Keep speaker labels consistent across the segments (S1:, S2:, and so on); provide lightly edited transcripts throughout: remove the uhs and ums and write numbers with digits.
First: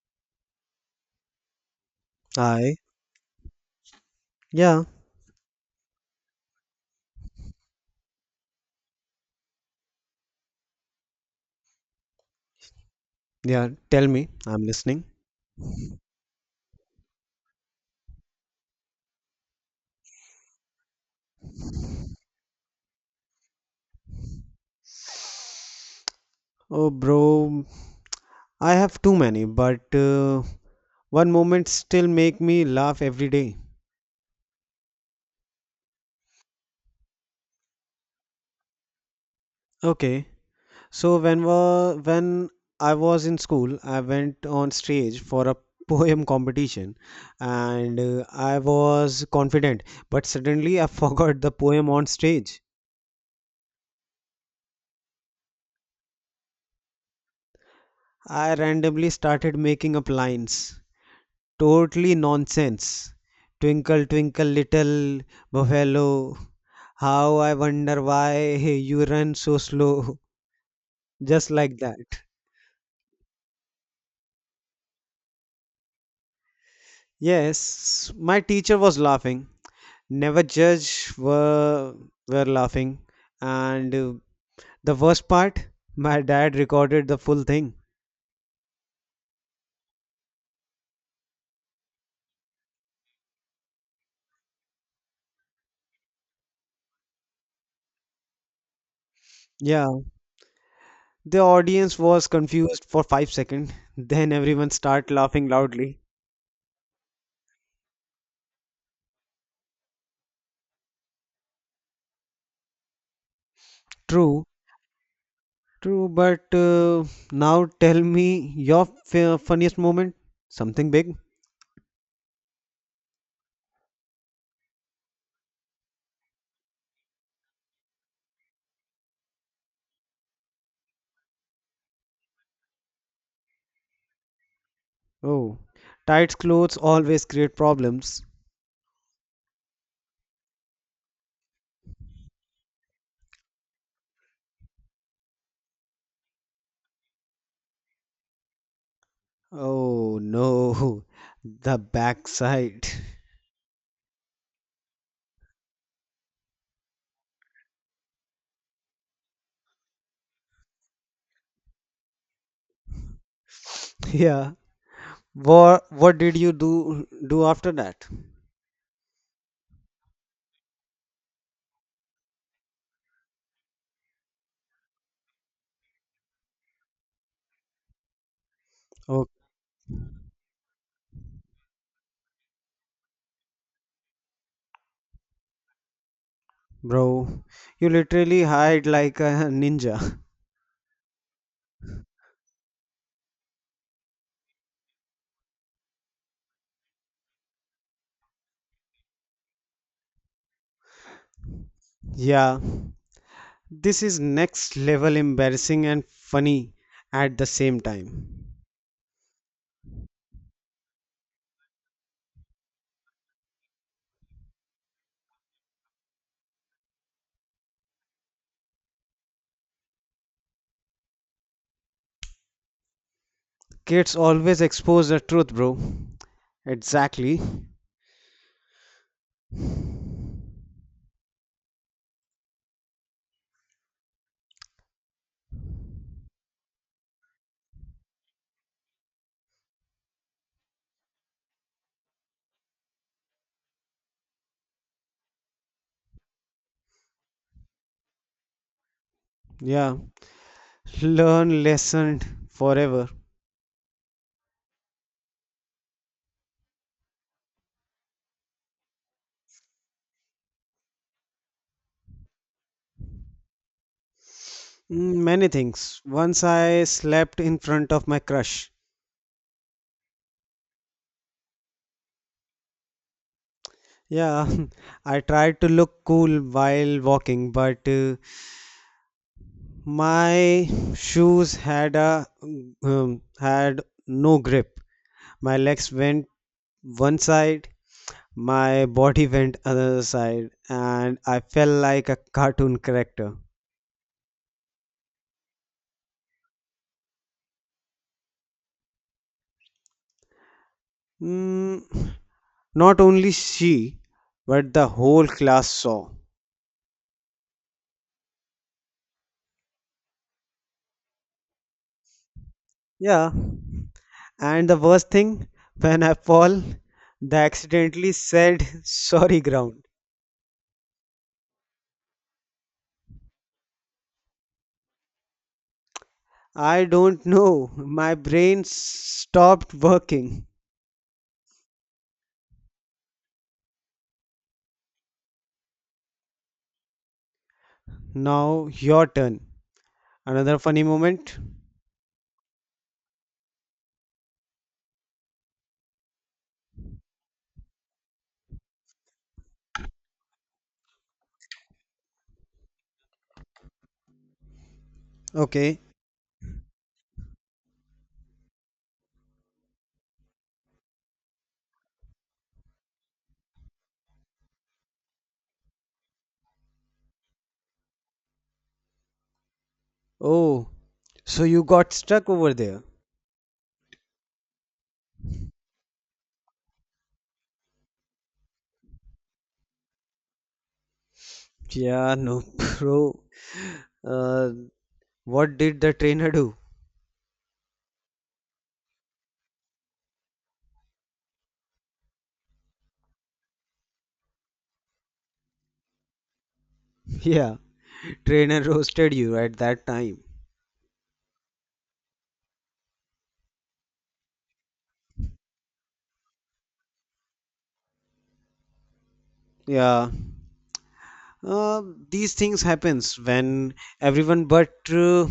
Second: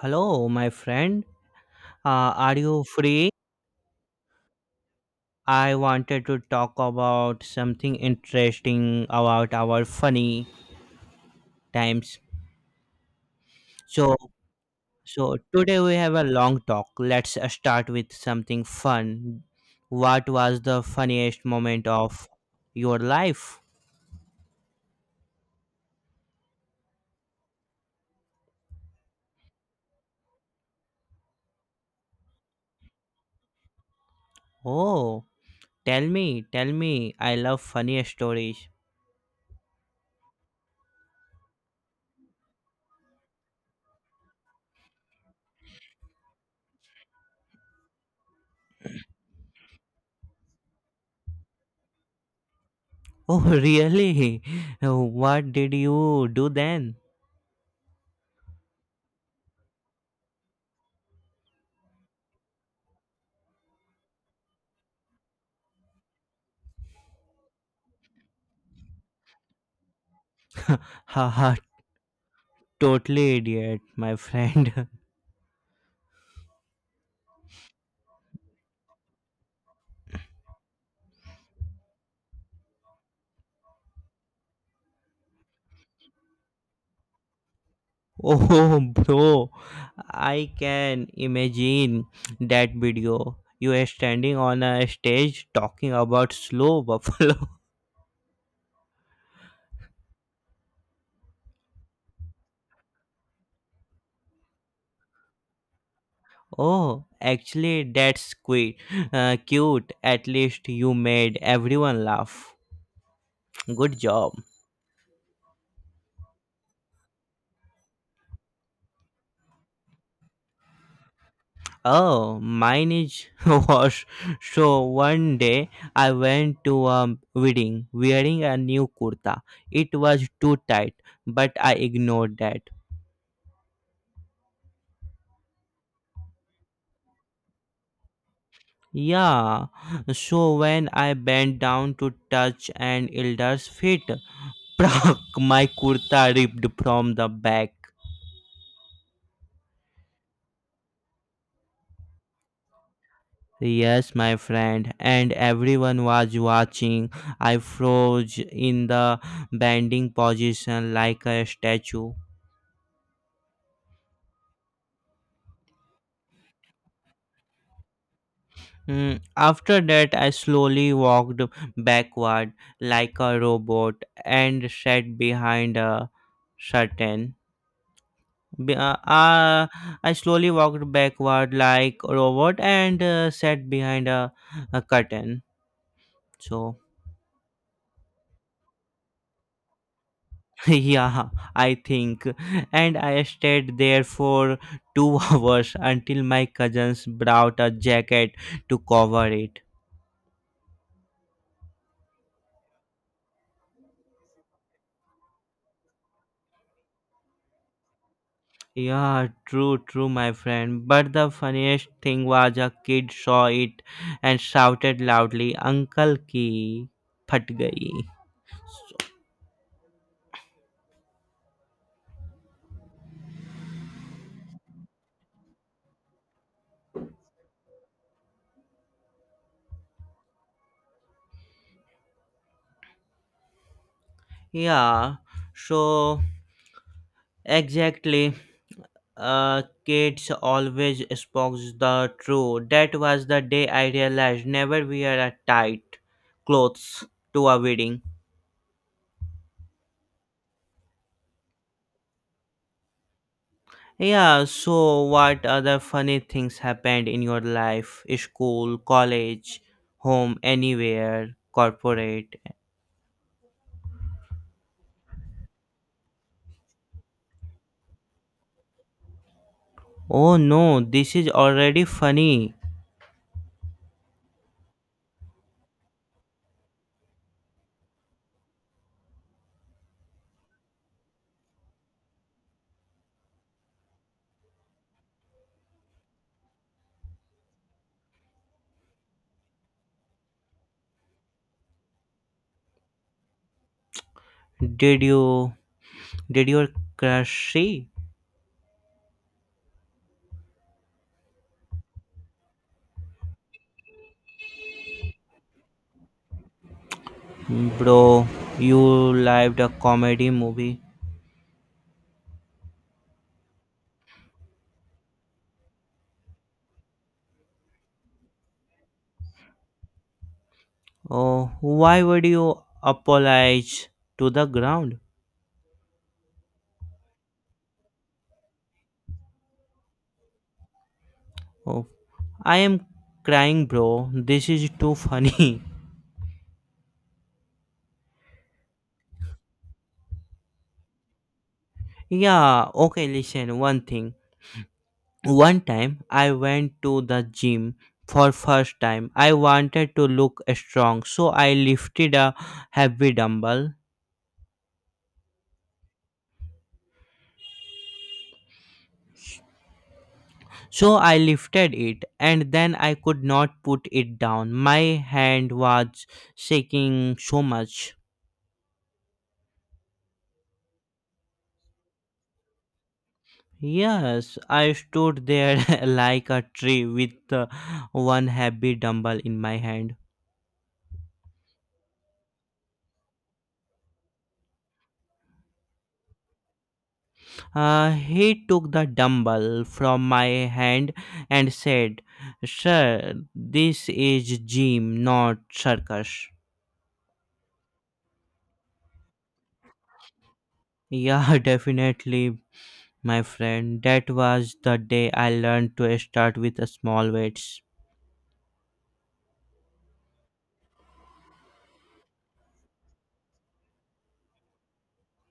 S1: Hello, my friend. Are
S2: Hi.
S1: you free?
S2: Yeah.
S1: I wanted to talk about something interesting about our funny times.
S2: Yeah. Tell
S1: So,
S2: me. I'm listening.
S1: so, today we have a long talk. Let's start with something fun. What was the funniest moment of your life?
S2: Oh, bro. I have too many, but one moment still make me laugh every day.
S1: Oh, tell me, tell me. I love funny stories.
S2: Okay. So when I was in school, I went on stage for a poem competition, and I was confident. But suddenly, I forgot the poem on stage.
S1: Oh, really? What did you do then?
S2: I randomly started making up lines. Totally nonsense. Twinkle, twinkle, little buffalo, how I wonder why you run so slow. Just
S1: Haha,
S2: like that.
S1: totally idiot, my friend.
S2: Yes, my teacher was laughing. Never judge were laughing. And the worst part, my dad recorded the full thing.
S1: Oh, bro, I can imagine that video. You are standing on a stage talking about slow buffalo.
S2: Yeah, the audience was confused for 5 seconds. Then everyone start laughing loudly.
S1: Oh, actually, that's quite cute. At least you made everyone laugh. Good job.
S2: True, True, but now tell me your funniest moment. Something big?
S1: Oh, mine is was, so one day I went to a wedding wearing a new kurta. It was too tight, but I ignored that.
S2: Oh, tight clothes always create problems.
S1: Yeah, so when I bent down to touch an elder's feet, prak, my kurta ripped from the back.
S2: Oh no, the backside.
S1: Yes, my friend, and everyone was watching. I froze in the bending position like a statue.
S2: Yeah. What did you do after that?
S1: After that, I slowly walked backward like a robot and sat behind a curtain. B- uh,
S2: Oh,
S1: uh, I slowly walked backward like a robot and sat behind a curtain. So,
S2: bro, you literally hide like a ninja.
S1: yeah, I think. And I stayed there for 2 hours until my cousins brought a jacket to cover it.
S2: Yeah. This is next level embarrassing and funny at the same time.
S1: Yeah, true, true, my friend. But the funniest thing was a kid saw it and shouted loudly, Uncle ki phat gayi.
S2: Kids always expose the truth, bro. Exactly.
S1: Yeah, so exactly. Kids always spoke the truth. That was the day I realized never wear a tight clothes to a wedding.
S2: Yeah. Learn lesson forever.
S1: Yeah, so what other funny things happened in your life? School, college, home, anywhere, corporate.
S2: Many things. Once I slept in front of my crush.
S1: Oh no, this is already funny.
S2: Yeah, I tried to look cool while walking, but my shoes had a had no grip. My legs went one side, my body went other side, and I felt like a cartoon character.
S1: Did you did your crush see?
S2: Mm, Not only she, but the whole class saw.
S1: Bro, you lived a comedy movie.
S2: Yeah, and the worst thing, when I fall, they accidentally said sorry ground.
S1: Oh, why would you apologize to the ground?
S2: I don't know, my stopped working.
S1: Oh, I am crying, bro. This is too funny.
S2: Now your turn. Another funny moment.
S1: Yeah, okay, listen, one thing. One time I went to the gym for first time. I wanted to look strong, so I lifted a heavy dumbbell.
S2: Okay.
S1: So I lifted it and then I could not put it down. My hand was shaking so much.
S2: Oh, so you got stuck over there.
S1: Yes, I stood there like a tree with one heavy dumbbell in my hand.
S2: Yeah, no, bro. Uh, what did the trainer do?
S1: He took the dumbbell from my hand and said, Sir, this is gym, not circus.
S2: Yeah, trainer roasted you at that time.
S1: Yeah, definitely, my friend. That was the day I learned to start with a small weights.
S2: Yeah, Uh, these things happens when everyone but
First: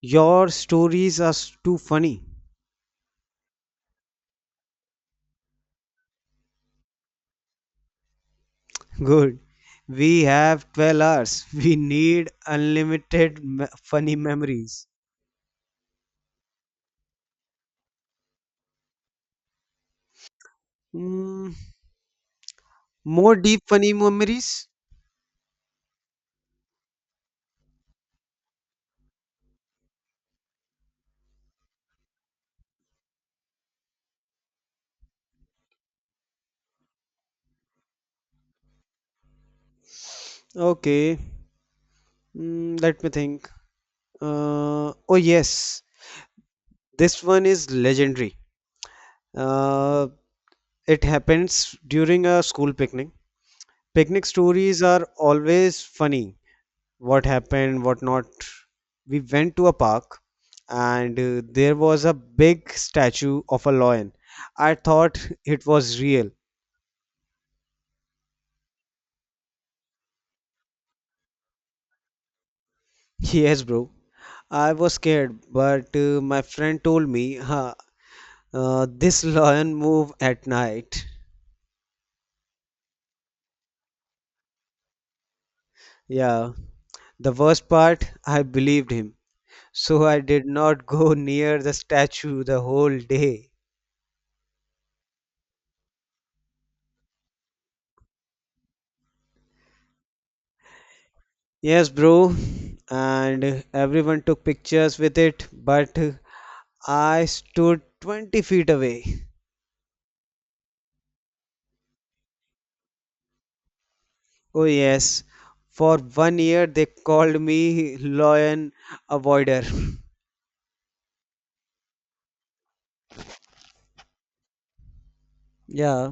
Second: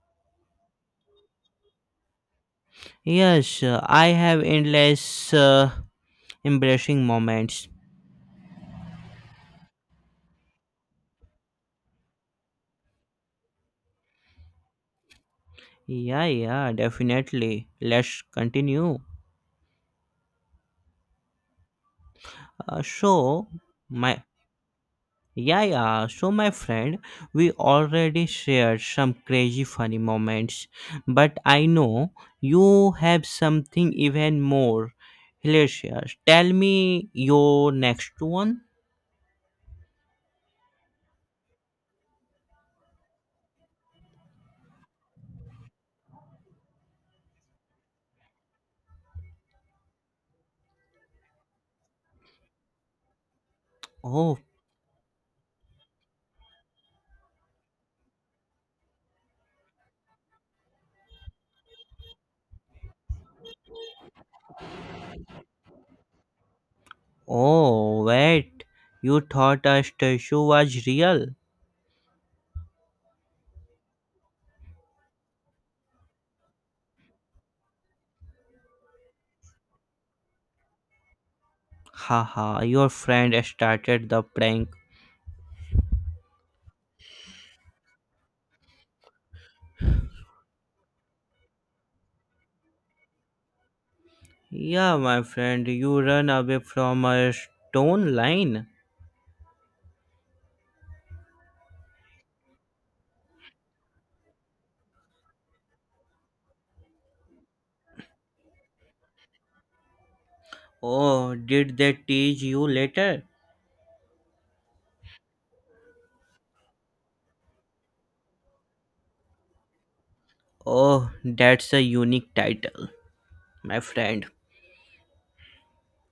S2: your stories are too funny.
S1: Yes, I have endless embracing moments.
S2: Good. We have 12 hours. We need unlimited funny memories.
S1: Yeah, yeah, definitely. Let's continue.
S2: Mm, more
S1: So,
S2: deep funny
S1: my
S2: memories?
S1: Yeah, yeah. So, my friend, we already shared some crazy funny moments, but I know you have something even more hilarious. Tell me your next one.
S2: Okay. Let me think. Oh yes, this one is legendary. Uh, it happens during a school picnic. Picnic
S1: Oh,
S2: stories are always funny what happened, what not. We went to a park and there was a big statue of a lion. I thought it was real.
S1: oh, wait. You thought a statue was real?
S2: Yes, bro. I was scared, but my friend told me this lion move at night.
S1: Haha, your friend started the prank.
S2: Yeah, the worst part, I believed him. So I did not go near the statue the whole day.
S1: Yeah, my friend, you run away from a stone line.
S2: Yes, bro. And everyone took pictures with it, but I stood 20 feet away.
S1: Oh, did they teach you later?
S2: Oh, yes. For one year, they called me lion avoider.
S1: Oh, that's a unique title, my friend.
S2: Yeah.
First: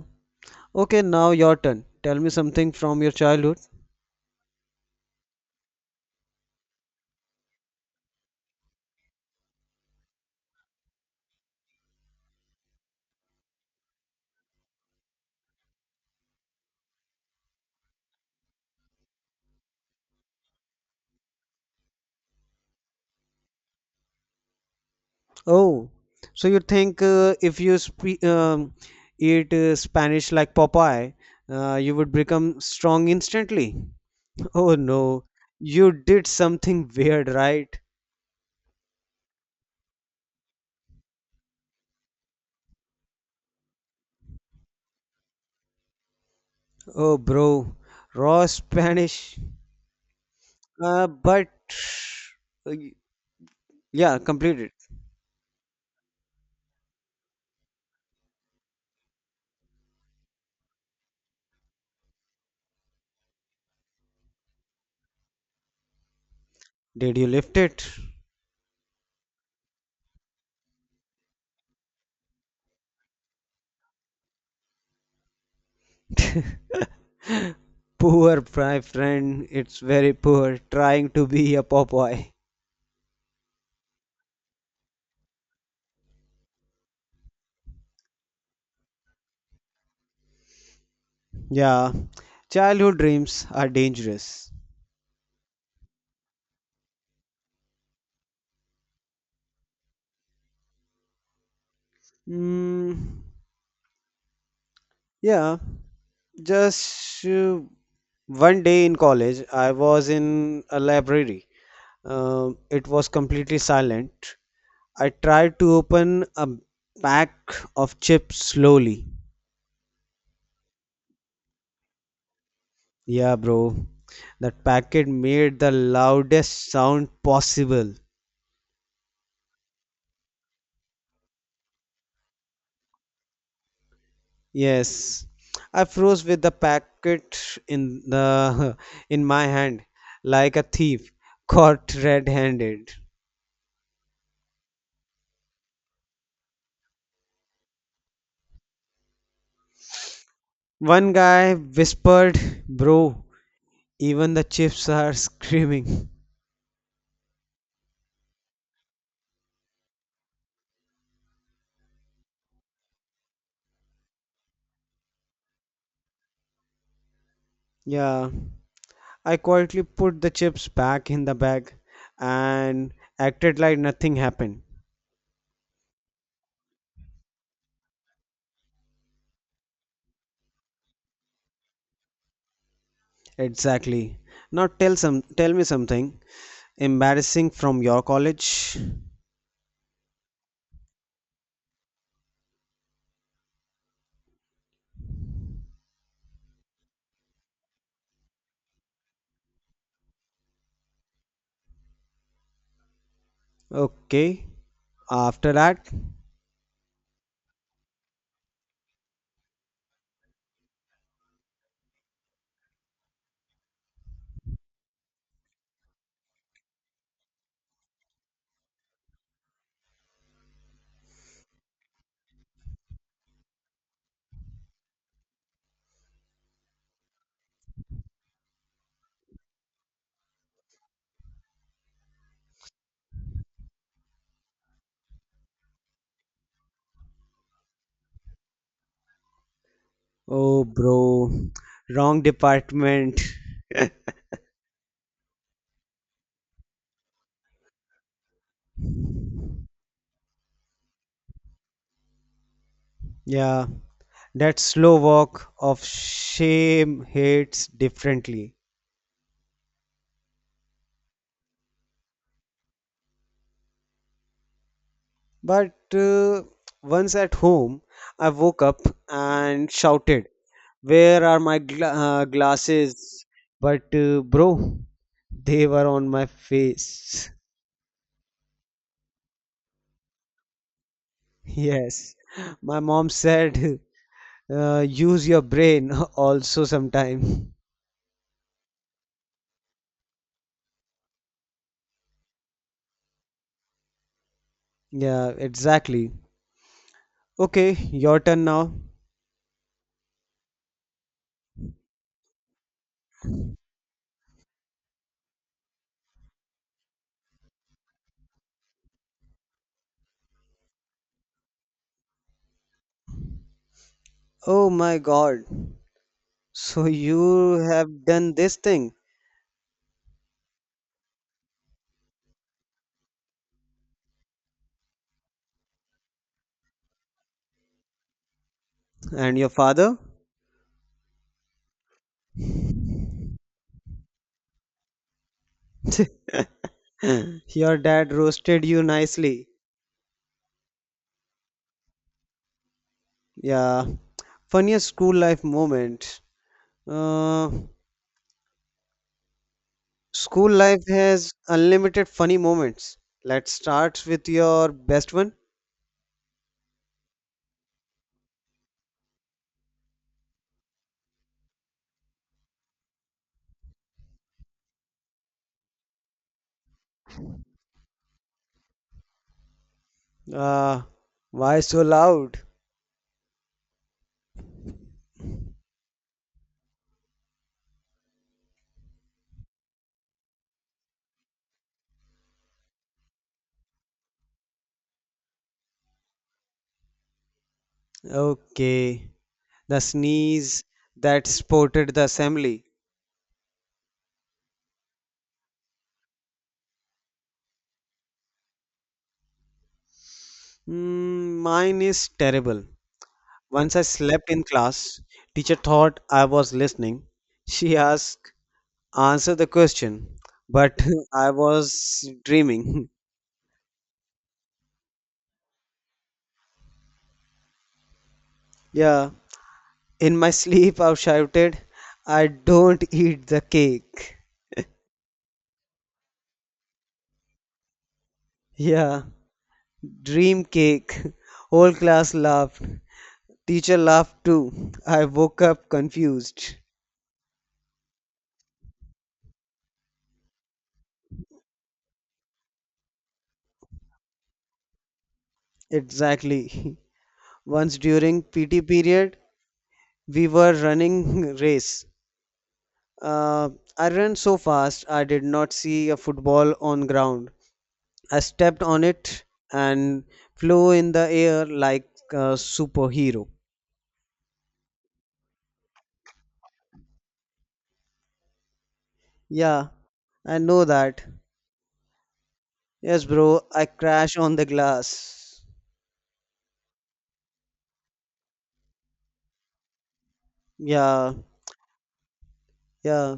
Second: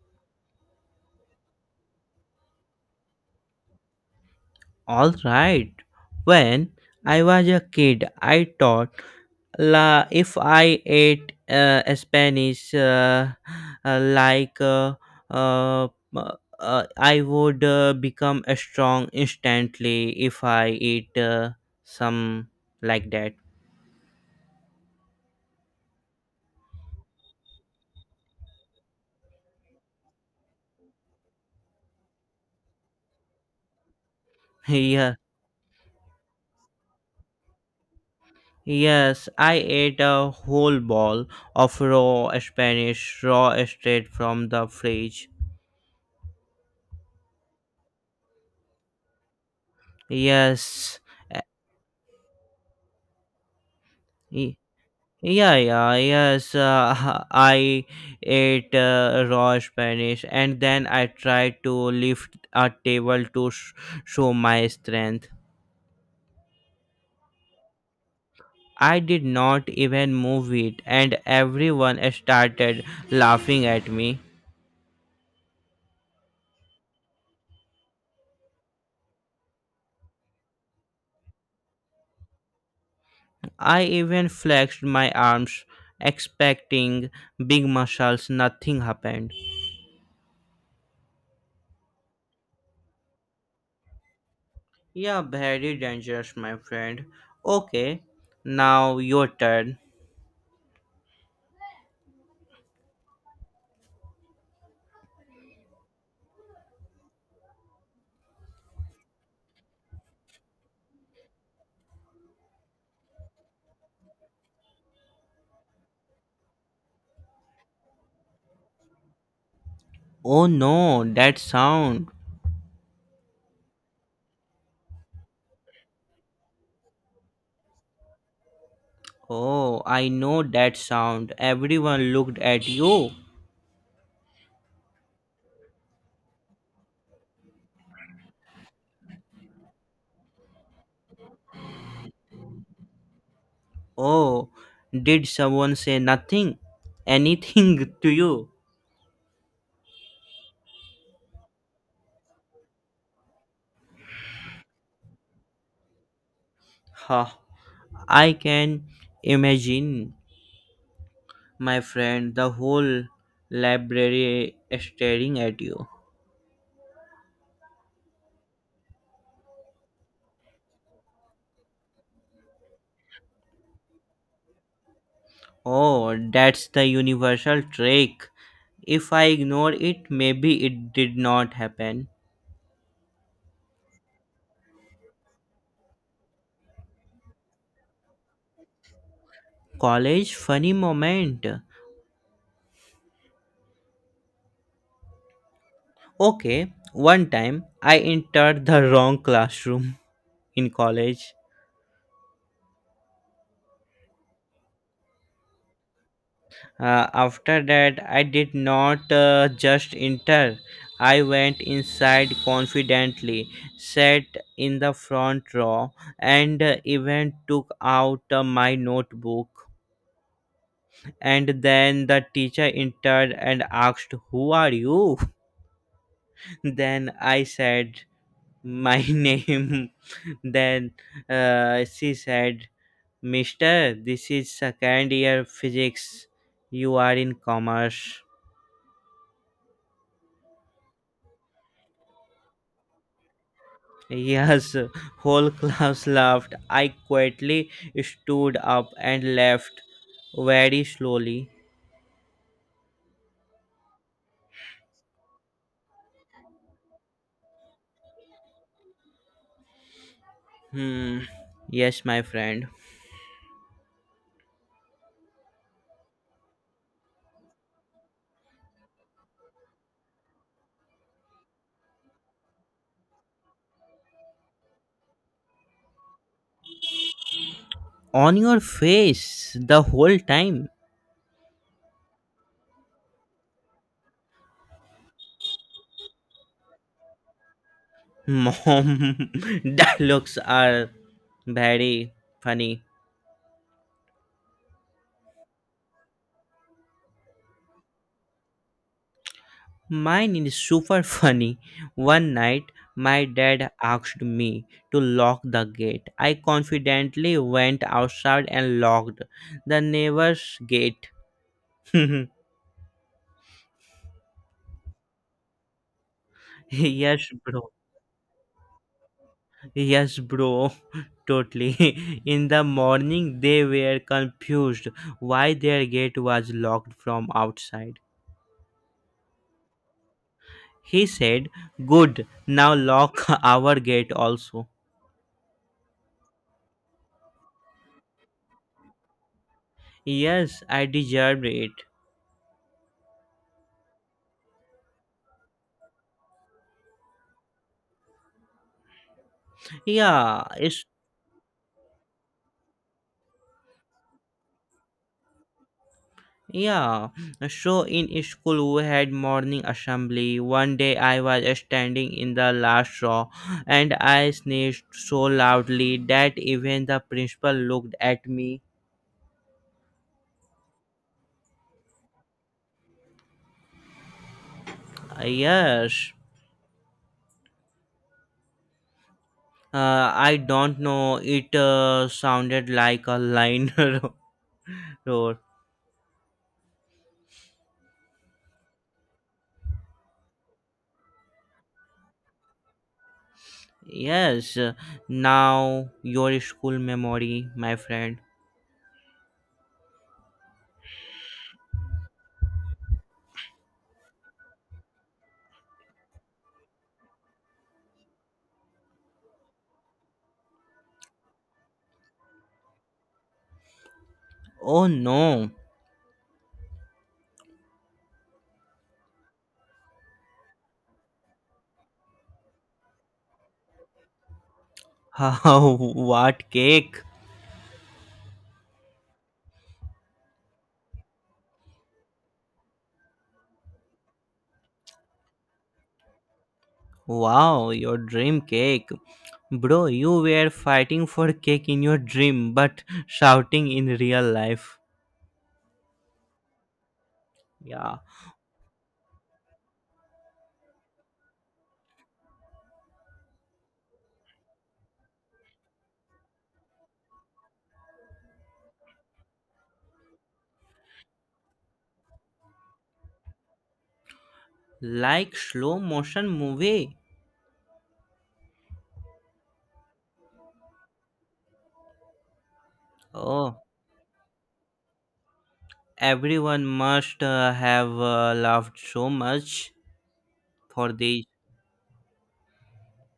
S2: Okay, now your turn. Tell me something from your childhood.
S1: All right. When I was a kid, I thought la if I ate Spanish like uh, I would become strong instantly if I eat some like that.
S2: Oh, so you think if you eat Spanish like Popeye, you would become strong instantly? Oh,
S1: Yeah.
S2: no. You did something weird, right?
S1: Yes, I ate a whole ball of raw Spanish raw straight from the fridge.
S2: Oh, bro. Raw Spanish.
S1: Yes. uh,
S2: But uh, Yeah,
S1: y-
S2: completed.
S1: Yeah, yeah, yes. I ate raw Spanish and then I tried to lift a table to show my strength.
S2: Did you lift it?
S1: I did not even move it, and everyone started laughing at me.
S2: Poor my friend, it's very poor trying to be a Popeye.
S1: I even flexed my arms, expecting big muscles. Nothing happened.
S2: Yeah, childhood dreams are dangerous.
S1: Yeah, very dangerous, my friend. Okay, now your turn.
S2: Mm, yeah, just one day in college, I was in a library. It was completely silent. I tried to open a pack of chips slowly.
S1: Oh no, that sound.
S2: Yeah, bro. That packet made the loudest sound possible.
S1: Oh, I know that sound. Everyone looked at you.
S2: Yes. I froze with the packet in the in my hand like a thief caught red-handed.
S1: Oh, did someone say nothing? Anything to you?
S2: One guy whispered, "Bro, even the chips are screaming."
S1: Ha, I can imagine. My friend, the whole library is staring at you.
S2: Yeah. I quietly put the chips back in the bag and acted like nothing happened.
S1: Oh, that's the universal trick. If I ignore it, maybe it did not happen.
S2: Exactly. Now tell me something. Embarrassing from your college?
S1: College funny moment. Okay, one time I entered the wrong classroom in college.
S2: Okay. After that?
S1: After that, I did not just enter. I went inside confidently, sat in the front row, and even took out my notebook. And then the teacher entered and asked, Who are you? Then I said, my name. Then she said, Mister, this is second year physics. You are in commerce.
S2: Oh, bro. Wrong department.
S1: Yes, whole class laughed. I quietly stood up and left very slowly.
S2: Yeah. That slow walk of shame hits differently.
S1: Hmm. Yes, my friend.
S2: But once at home, I woke up and shouted, Where are my glasses? But bro, they were on my face.
S1: On your face the whole time.
S2: Yes. My mom said, use your brain also sometime.
S1: Mom, dialogues are very funny.
S2: Yeah, exactly. Okay, your turn now.
S1: Mine is super funny. One night, my dad asked me to lock the gate. I confidently went outside and locked the neighbor's gate.
S2: Oh my god. So
S1: Yes,
S2: you
S1: bro.
S2: have done this thing.
S1: Yes, bro. Totally. In the morning, they were confused why their gate was locked from outside.
S2: And your father?
S1: He said, Good, now lock our gate also.
S2: Your dad roasted you nicely.
S1: Yes, I deserved it.
S2: Yeah. Funniest school life moment. Uh,
S1: Yeah,
S2: school
S1: it's
S2: life has unlimited funny moments. Let's start with your best one.
S1: yeah. So in school we had morning assembly. One day I was standing in the last row and I sneezed so loudly that even the principal looked at me.
S2: Uh, why so loud?
S1: Yes, I don't know. It sounded like a line roar.
S2: Okay. The sneeze that sported the assembly.
S1: Yes, now your school memory, my friend.
S2: Mine is terrible. Once I slept in class. Teacher thought I was listening. She asked, answer the question, but I was dreaming.
S1: Oh no!
S2: Yeah, in my sleep I shouted, I don't eat the cake.
S1: How? What cake?
S2: Yeah, dream cake. Whole class laughed. Teacher laughed too. I woke up confused.
S1: Wow, your dream cake. Bro, you were fighting for cake in your dream, but shouting in real life.
S2: Exactly. Once
S1: Yeah,
S2: during PT period, we were running race. Uh, I ran so fast I did not see a football on ground. I stepped on it and flew in the air like a superhero.
S1: like slow motion movie.
S2: Yeah, I know that. Yes, bro,
S1: Oh,
S2: I crashed on the glass.
S1: everyone must have laughed so much for
S2: Yeah,
S1: these.
S2: Yeah,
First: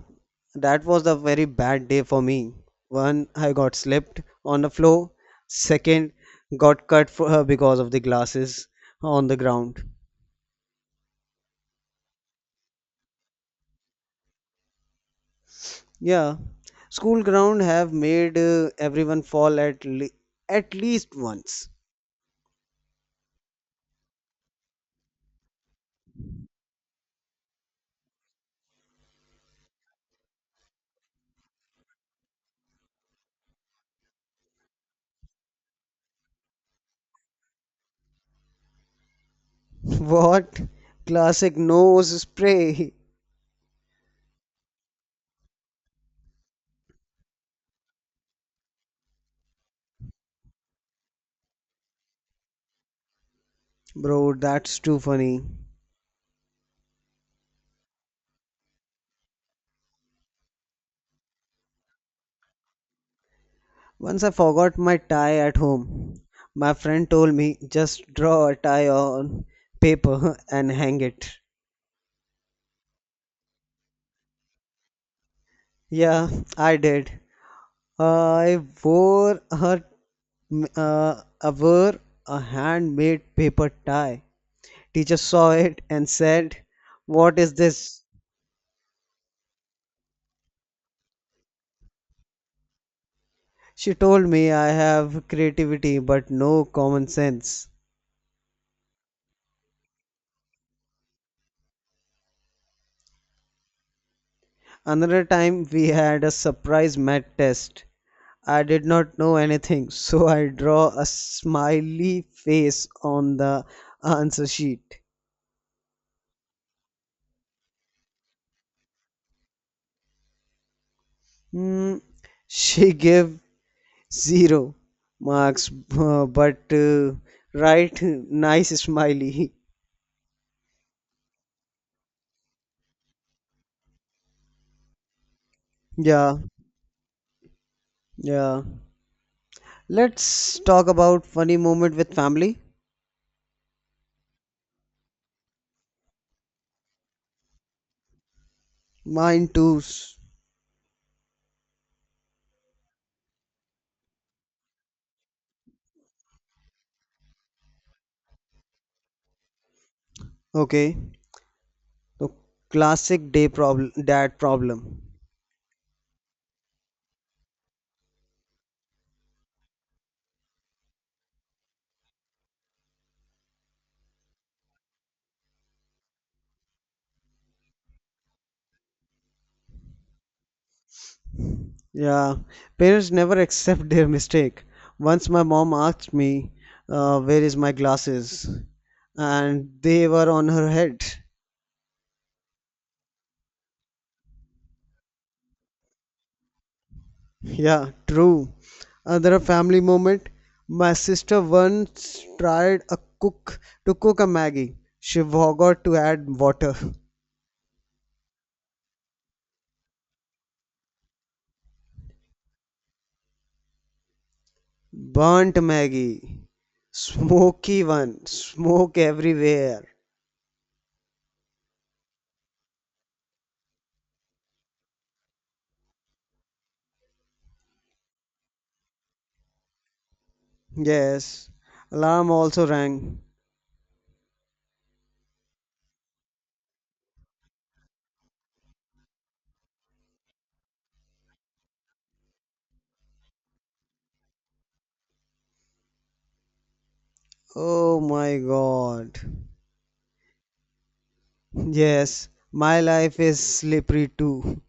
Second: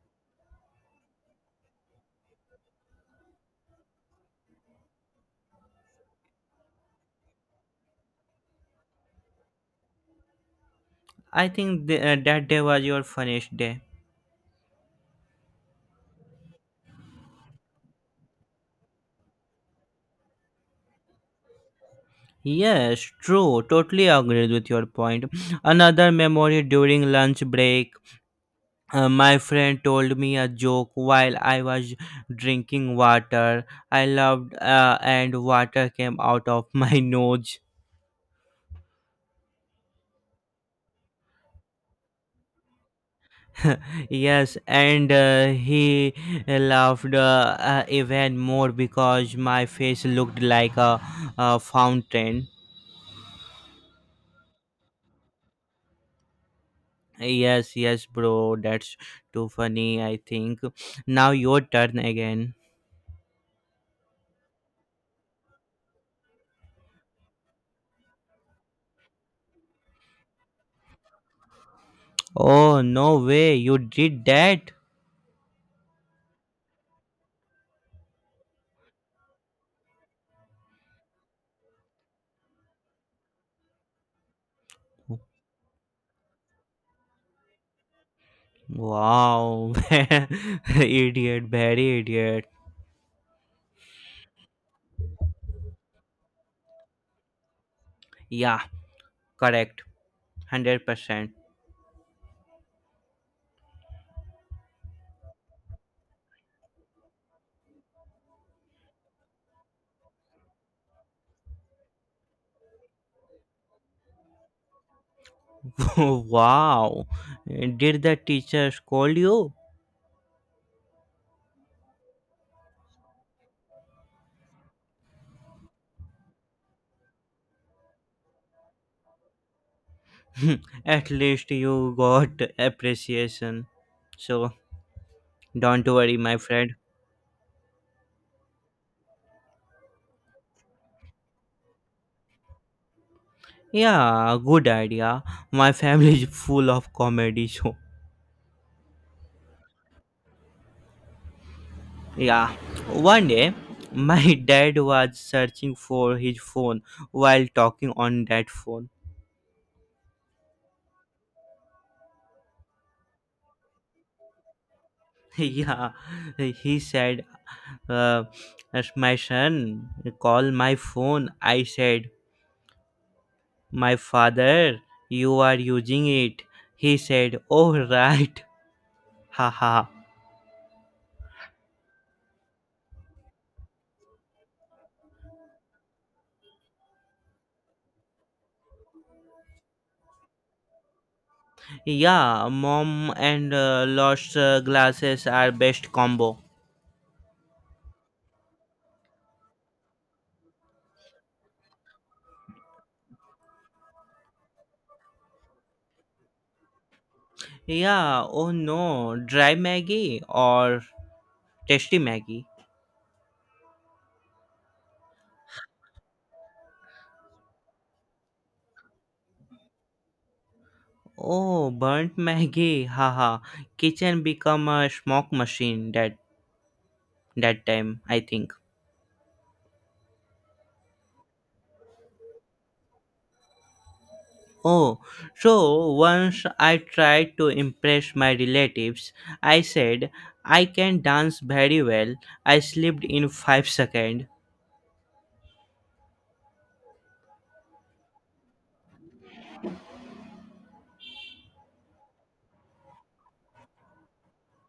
S2: that was a very bad day for me. One, I got slipped on the floor. Second, got cut for her because of the glasses on the ground.
S1: I think that day was your funniest day.
S2: Yeah, school ground have made everyone fall at least once.
S1: Yes, true. Totally agreed with your point. Another memory during lunch break. My friend told me a joke while I was drinking water. I loved, and water came out of my nose.
S2: What? Classic nose spray.
S1: Yes, and he laughed even more because my face looked like a fountain.
S2: Bro, that's too funny.
S1: Yes, yes, bro. That's too funny. I think now your turn again.
S2: Once I forgot my tie at home. My friend told me just draw a tie on paper and hang it.
S1: Oh no way! You did that.
S2: Yeah, I did. I wore her I wore a handmade paper tie. Teacher saw it and said, "What is this?"
S1: Wow, idiot, very idiot.
S2: She told me I have creativity but no common sense.
S1: Yeah, correct, 100%.
S2: Another time we had a surprise math test. I did not know anything, so I draw a smiley face on the answer sheet.
S1: Wow, did the teacher scold you?
S2: Hmm, she gave Zero marks, but right, nice smiley.
S1: At least you got appreciation. So don't worry, my
S2: Yeah,
S1: friend.
S2: yeah. Let's talk about funny moment with family.
S1: Yeah, good idea. My family is full of comedy show.
S2: Mine too.
S1: Yeah. One day, my dad was searching for his phone while talking on that phone.
S2: Okay. So classic day problem, dad problem.
S1: Yeah. He said, uh, "As my son, call my phone. I said, my father, you are using it. He said, oh, right. Haha.
S2: Yeah, parents never accept their mistake. Once my mom asked me, "Where is my glasses?" And they were on her head.
S1: Yeah, mom and lost glasses are best combo.
S2: Yeah, true. Another family moment. My sister once tried a cook to cook a Maggie. She forgot to add water.
S1: Yeah, oh no, dry Maggie or tasty Maggie.
S2: Burnt Maggie. Smoky one. Smoke everywhere.
S1: Oh, burnt Maggie. Haha. Kitchen become a smoke machine that time, I think.
S2: Yes. Alarm also rang.
S1: Oh, so once I tried to impress my relatives, I said I can dance very well. I slipped in 5 seconds.
S2: Oh my god. Yes, my life is slippery too.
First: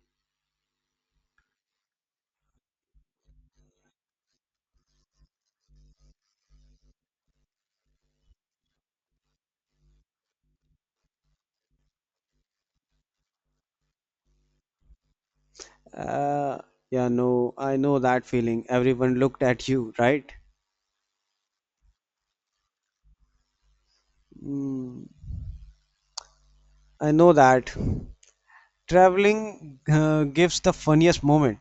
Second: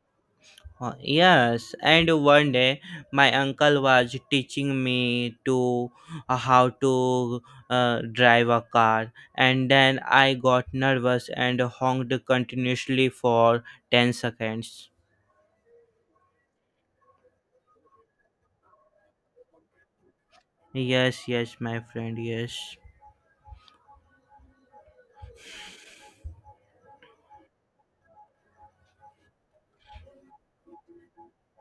S1: Yes, and one day my uncle was teaching me to how to drive a car, and then I got nervous and honked continuously for 10 seconds.
S2: Uh, yeah, no, I know that feeling. Everyone looked at you, right?
S1: Yes, yes, my friend, yes.
S2: Mm. I know that. Traveling gives the funniest moment.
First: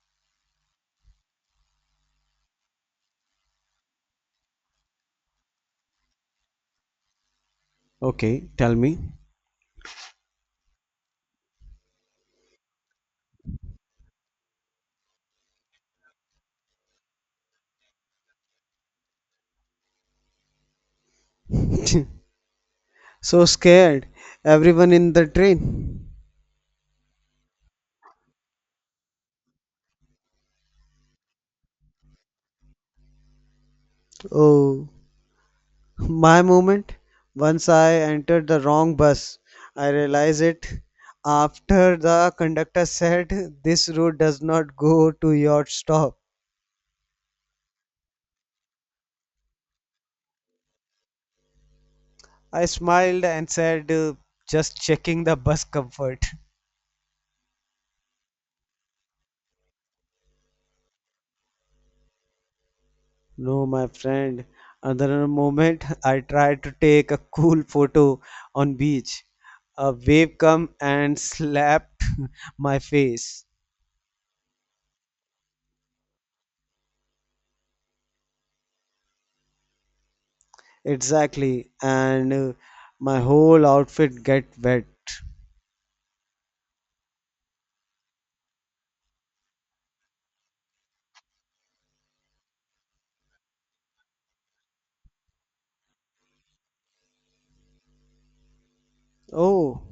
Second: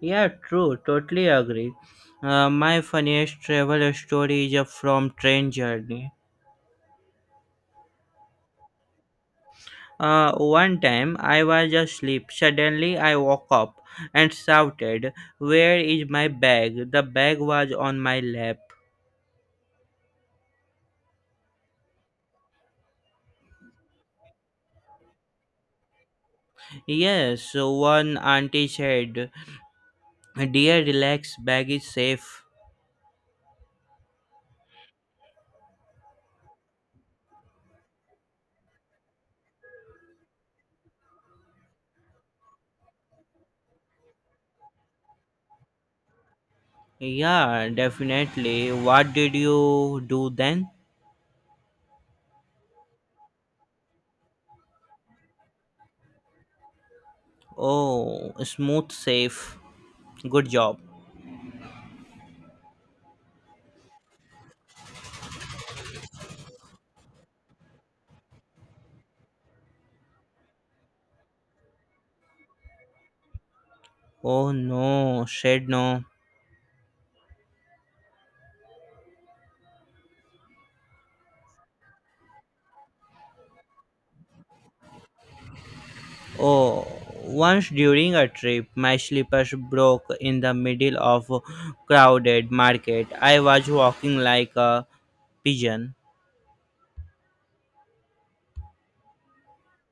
S1: Yeah, true, totally agree. My funniest travel story is from train journey.
S2: Okay, tell me.
S1: One time I was asleep. Suddenly I woke up and shouted, Where is my bag? The bag was on my lap.
S2: So scared. Everyone in the train.
S1: Yes, one auntie said, Dear, relax, bag is safe.
S2: Oh, my moment. Once I entered the wrong bus, I realized it after the conductor said, This route does not go to your stop.
S1: Yeah, definitely. What did you do then?
S2: I smiled and said, Just checking the bus comfort.
S1: Oh, smooth safe. Good job.
S2: No, my friend. Another moment I tried to take a cool photo on beach. A wave come and slapped my face.
S1: Oh no, said no.
S2: Exactly. And my whole outfit get wet.
S1: Oh, once during a trip, my slippers broke in the middle of a crowded market. I was walking like a pigeon.
S2: Oh,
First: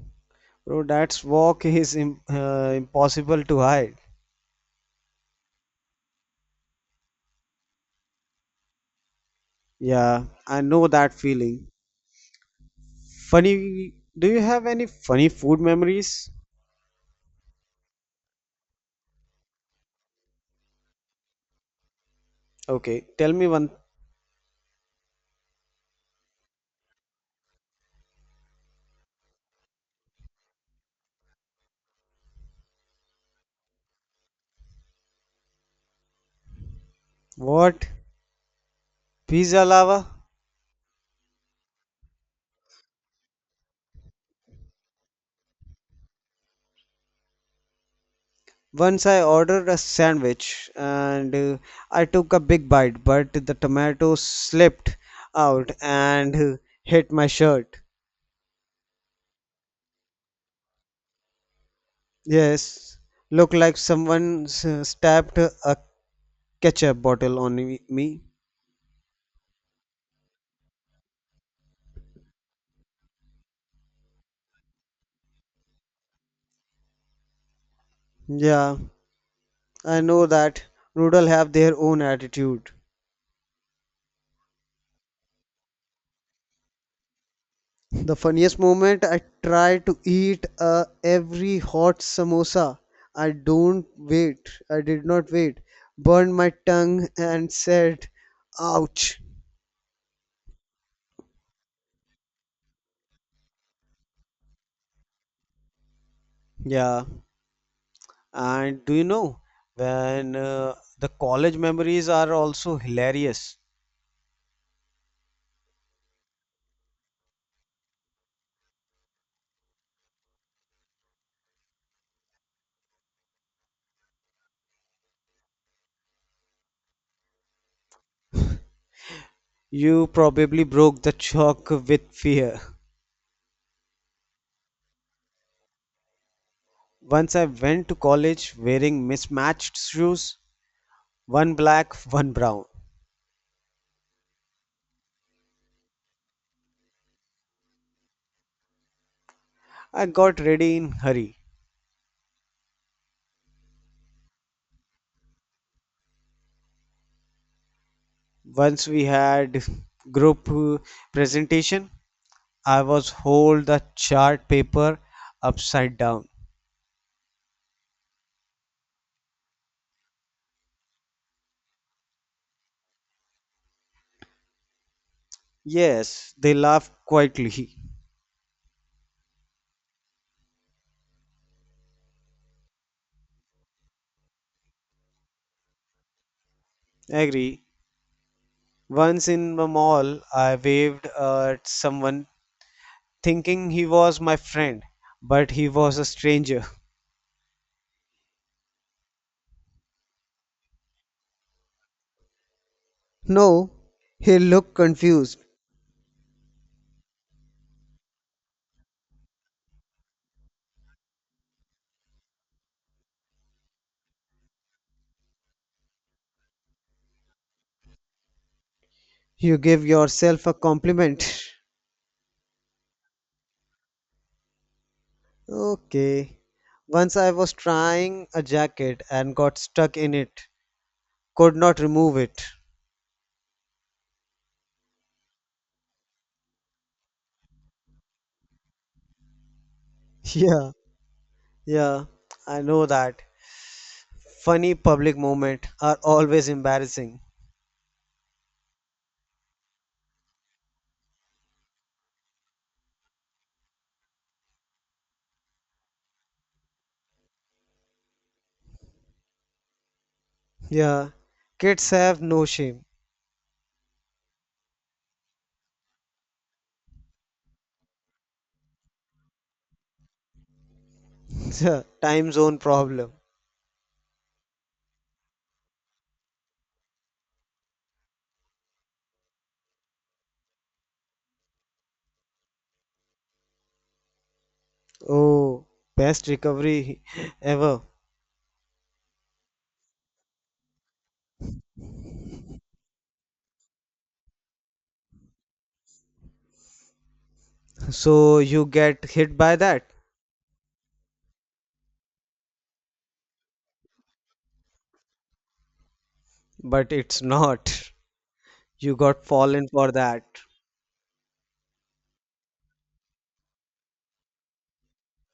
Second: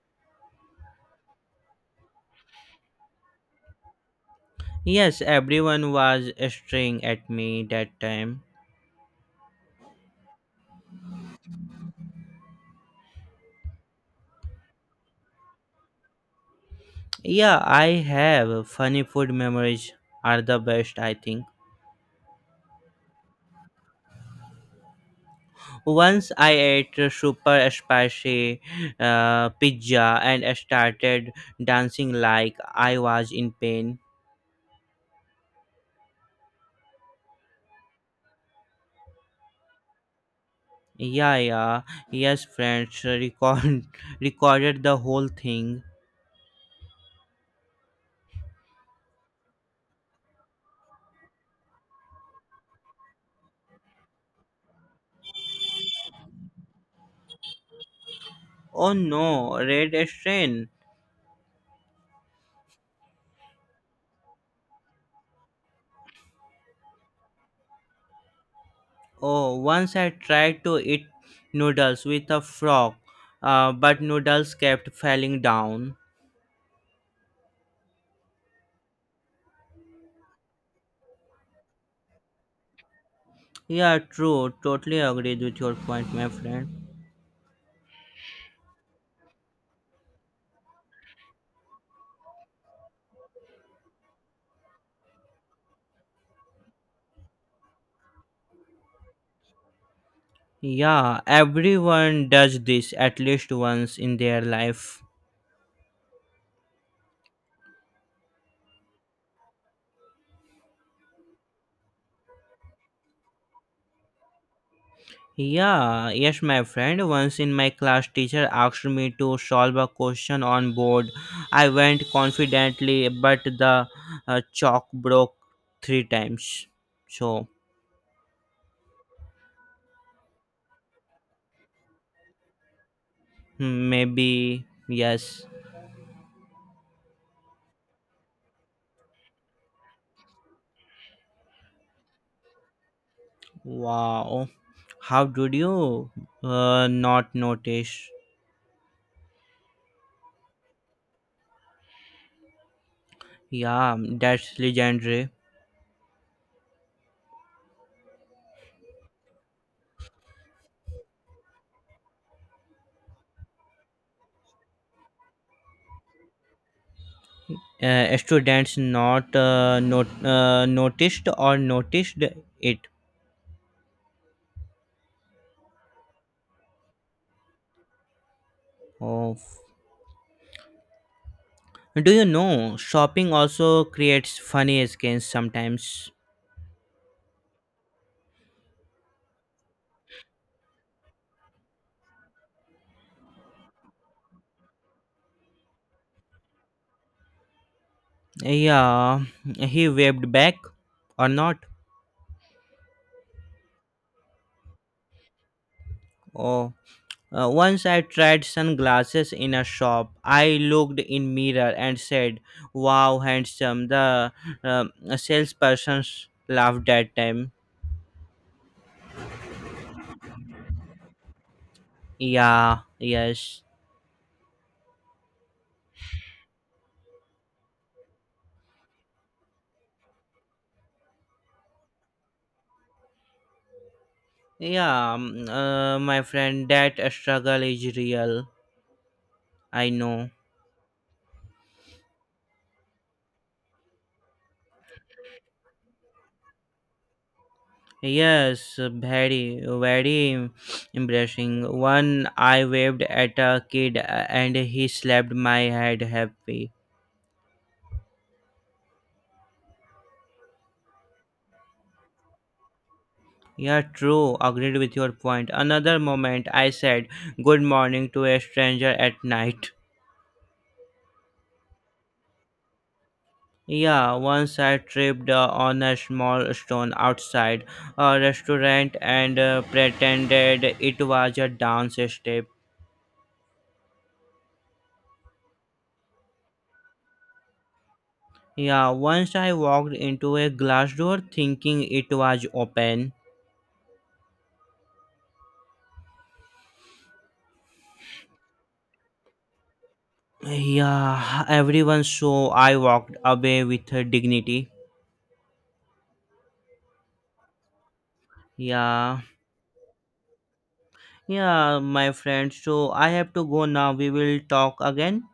S2: bro, that's walk is im impossible to hide.
S1: Yes, everyone was staring at me that time.
S2: Yeah, I know that feeling. Funny, do you have any funny food memories?
S1: Yeah, I have funny food memories are the best, I think.
S2: Okay, tell me one.
S1: Once I ate a super spicy pizza and started dancing like I was in pain.
S2: What? Pizza lava?
S1: Yeah, yeah. Yes, friends. Recorded the whole thing.
S2: Once I ordered a sandwich and I took a big bite, but the tomato slipped out and hit my shirt.
S1: Oh no, red strain.
S2: Yes, looked like someone stabbed a ketchup bottle on me.
S1: Oh, once I tried to eat noodles with a frog, but noodles kept falling down.
S2: Yeah, I know that noodle have their own attitude.
S1: Yeah, true. Totally agreed with your point, my friend.
S2: The funniest moment I try to eat every hot samosa. I don't wait. I did not wait. Burned my tongue and said, ouch.
S1: Yeah, everyone does this at least once in their life.
S2: Yeah, and do you know when the college memories are also hilarious?
S1: Yeah, yes, my friend. Once in my class, teacher asked me to solve a question on board. I went confidently, but the chalk broke three times. So
S2: You probably broke the chalk with fear.
S1: maybe yes.
S2: Once I went to college wearing mismatched shoes, one black, one brown.
S1: Wow, how did you not notice?
S2: I got ready in hurry,
S1: Yeah, that's legendary.
S2: Once we had group presentation, I was hold the chart paper upside down.
S1: Students not noticed or noticed it.
S2: Yes, they laughed quietly.
S1: Oh, do you know shopping also creates funny skins sometimes?
S2: Agree. Once in the mall, I waved at someone thinking he was my friend, but he was a stranger.
S1: Yeah, he waved back or not.
S2: No, he looked confused.
S1: Oh, once I tried sunglasses in a shop. I looked in mirror and said, "Wow, handsome." The um, salesperson laughed that time.
S2: You give yourself a compliment.
S1: Yeah, yes,
S2: Okay. Once I was trying a jacket and got stuck in it. Could not remove it.
S1: yeah. My friend, that struggle is real. I know.
S2: Yeah, Yeah, I know that. Funny public moments are always embarrassing.
S1: Yes, very, very embarrassing. One, I waved at a kid and he slapped my head happy.
S2: Yeah, kids have no shame.
S1: Yeah, true. Agreed with your point. Another moment, I said good morning to a stranger at night.
S2: Yeah, time zone problem.
S1: Yeah, once I tripped on a small stone outside a restaurant and pretended it was a dance step.
S2: Oh, best recovery ever.
S1: Yeah, once I walked into a glass door thinking it was open.
S2: So you get hit by that,
S1: Yeah, everyone saw I walked away with her dignity.
S2: but it's not. You
S1: Yeah,
S2: got fallen for that.
S1: yeah, my friend. So I have to go now. We will talk again.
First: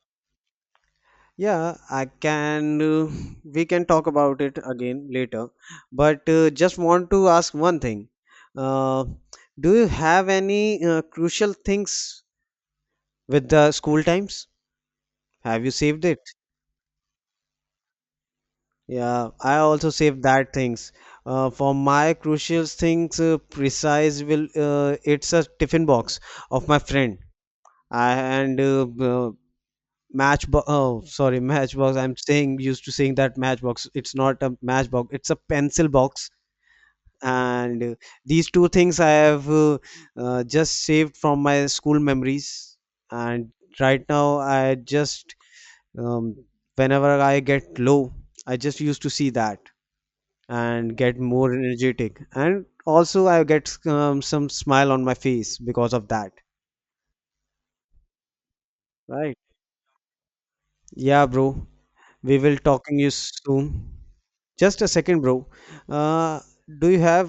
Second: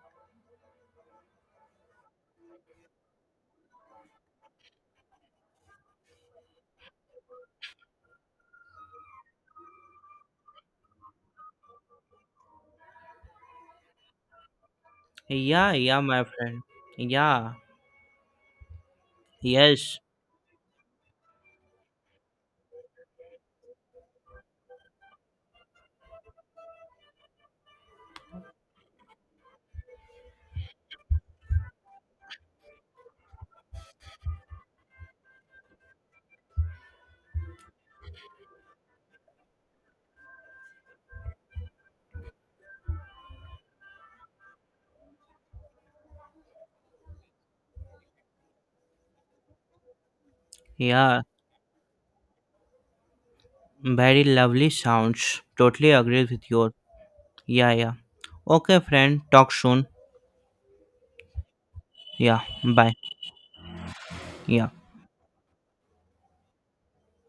S2: Yeah, I can. We can talk about it again later. But just want to ask one thing. Uh, do you have any crucial things with the school times? Have you
S1: Yeah, yeah,
S2: saved it?
S1: my friend. Yeah,
S2: Yeah, I also
S1: yes,
S2: saved that things. For my crucial things, precise will it's a tiffin box of my friend. I, and matchbox oh sorry matchbox I'm saying used to saying that matchbox it's not a matchbox it's a pencil box and these two things I have just saved from my school memories and right now I just um, whenever I get low I just used to see that and get
S1: yeah.
S2: more energetic and also I get
S1: Very
S2: some
S1: lovely
S2: smile on my
S1: sounds.
S2: face
S1: Totally
S2: because of
S1: agree
S2: that
S1: with your. Yeah, yeah. Okay, friend.
S2: right
S1: Talk soon.
S2: yeah bro we
S1: Yeah,
S2: will
S1: bye.
S2: talking you soon
S1: Yeah.
S2: Just a second, bro. Uh, do you have